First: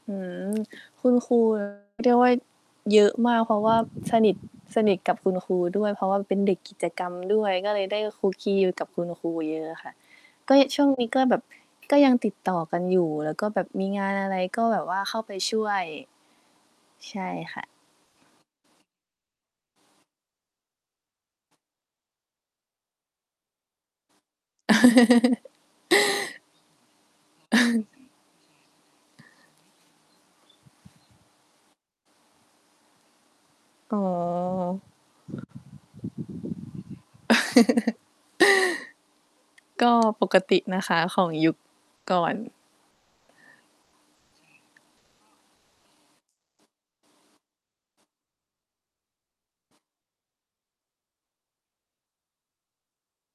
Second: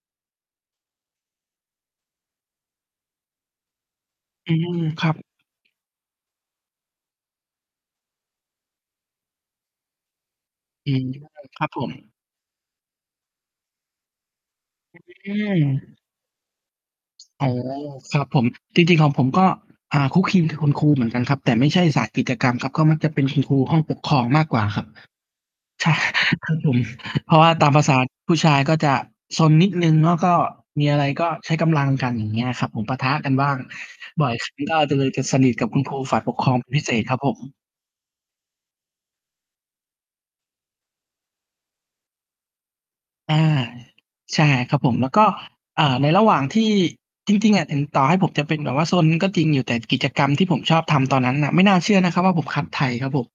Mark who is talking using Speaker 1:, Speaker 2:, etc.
Speaker 1: อืม คุณครู เรียกว่า เยอะมากเพราะว่าสนิท
Speaker 2: อืม
Speaker 1: สนิท
Speaker 2: คร
Speaker 1: ก
Speaker 2: ั
Speaker 1: ับ
Speaker 2: บ
Speaker 1: คุณครูด้วย เพราะว่าเป็นเด็กกิจกรรมด้วย ก็เลยได้ คลุกคลี อยู่กับคุณครูเยอะอะค่ะ ก็ ช่ว
Speaker 2: อ
Speaker 1: ง
Speaker 2: ื
Speaker 1: น
Speaker 2: ม
Speaker 1: ี้ก็แบบ
Speaker 2: ครับผ
Speaker 1: ก็ยั
Speaker 2: ม
Speaker 1: งติดต่อกันอยู่ แล้วก็แบบมีงานอะไรก็ แบบว่า เข้า
Speaker 2: อ
Speaker 1: ไป
Speaker 2: ื
Speaker 1: ช่วย
Speaker 2: ม
Speaker 1: ใช่
Speaker 2: อ๋อ
Speaker 1: ค่ะ
Speaker 2: ครับผม จริง ๆ ของผมก็ อ่า คลุกคลีกับคุณครูเหมือนกันครับ แต่ไม่ใช่สายกิจกรรมครับ ก็มักจะเป็นคุณครูห้องปกครองมากกว่าครับ ใช่ คือผม เพราะว่าตามภาษาผู้ชายก็จะซนนิดหนึ่งเนาะ ก็ มีอะไรก็ใช้กำลังกัน อย่างเงี้ยครับผม ปะทะกันบ้าง
Speaker 1: อ๋อ
Speaker 2: บ่อยครั้งก็จะ เลยจะสนิทกับคุณครูฝ่ายปกครอง เป็น พิเศษครับผม
Speaker 1: ก็ปกตินะคะ ของยุค ก่อน
Speaker 2: อา ใช่ครับผม แล้วก็ อ่า ในระหว่างที่ จริง ๆ อะถึง ต่อให้ผมจะเป็นแบบว่าซนก็จริงอยู่แต่กิจกรรมที่ผมชอบทำตอนนั้นน่ะ ไม่น่าเชื่อนะครับว่า ผมคัดไทยครับผม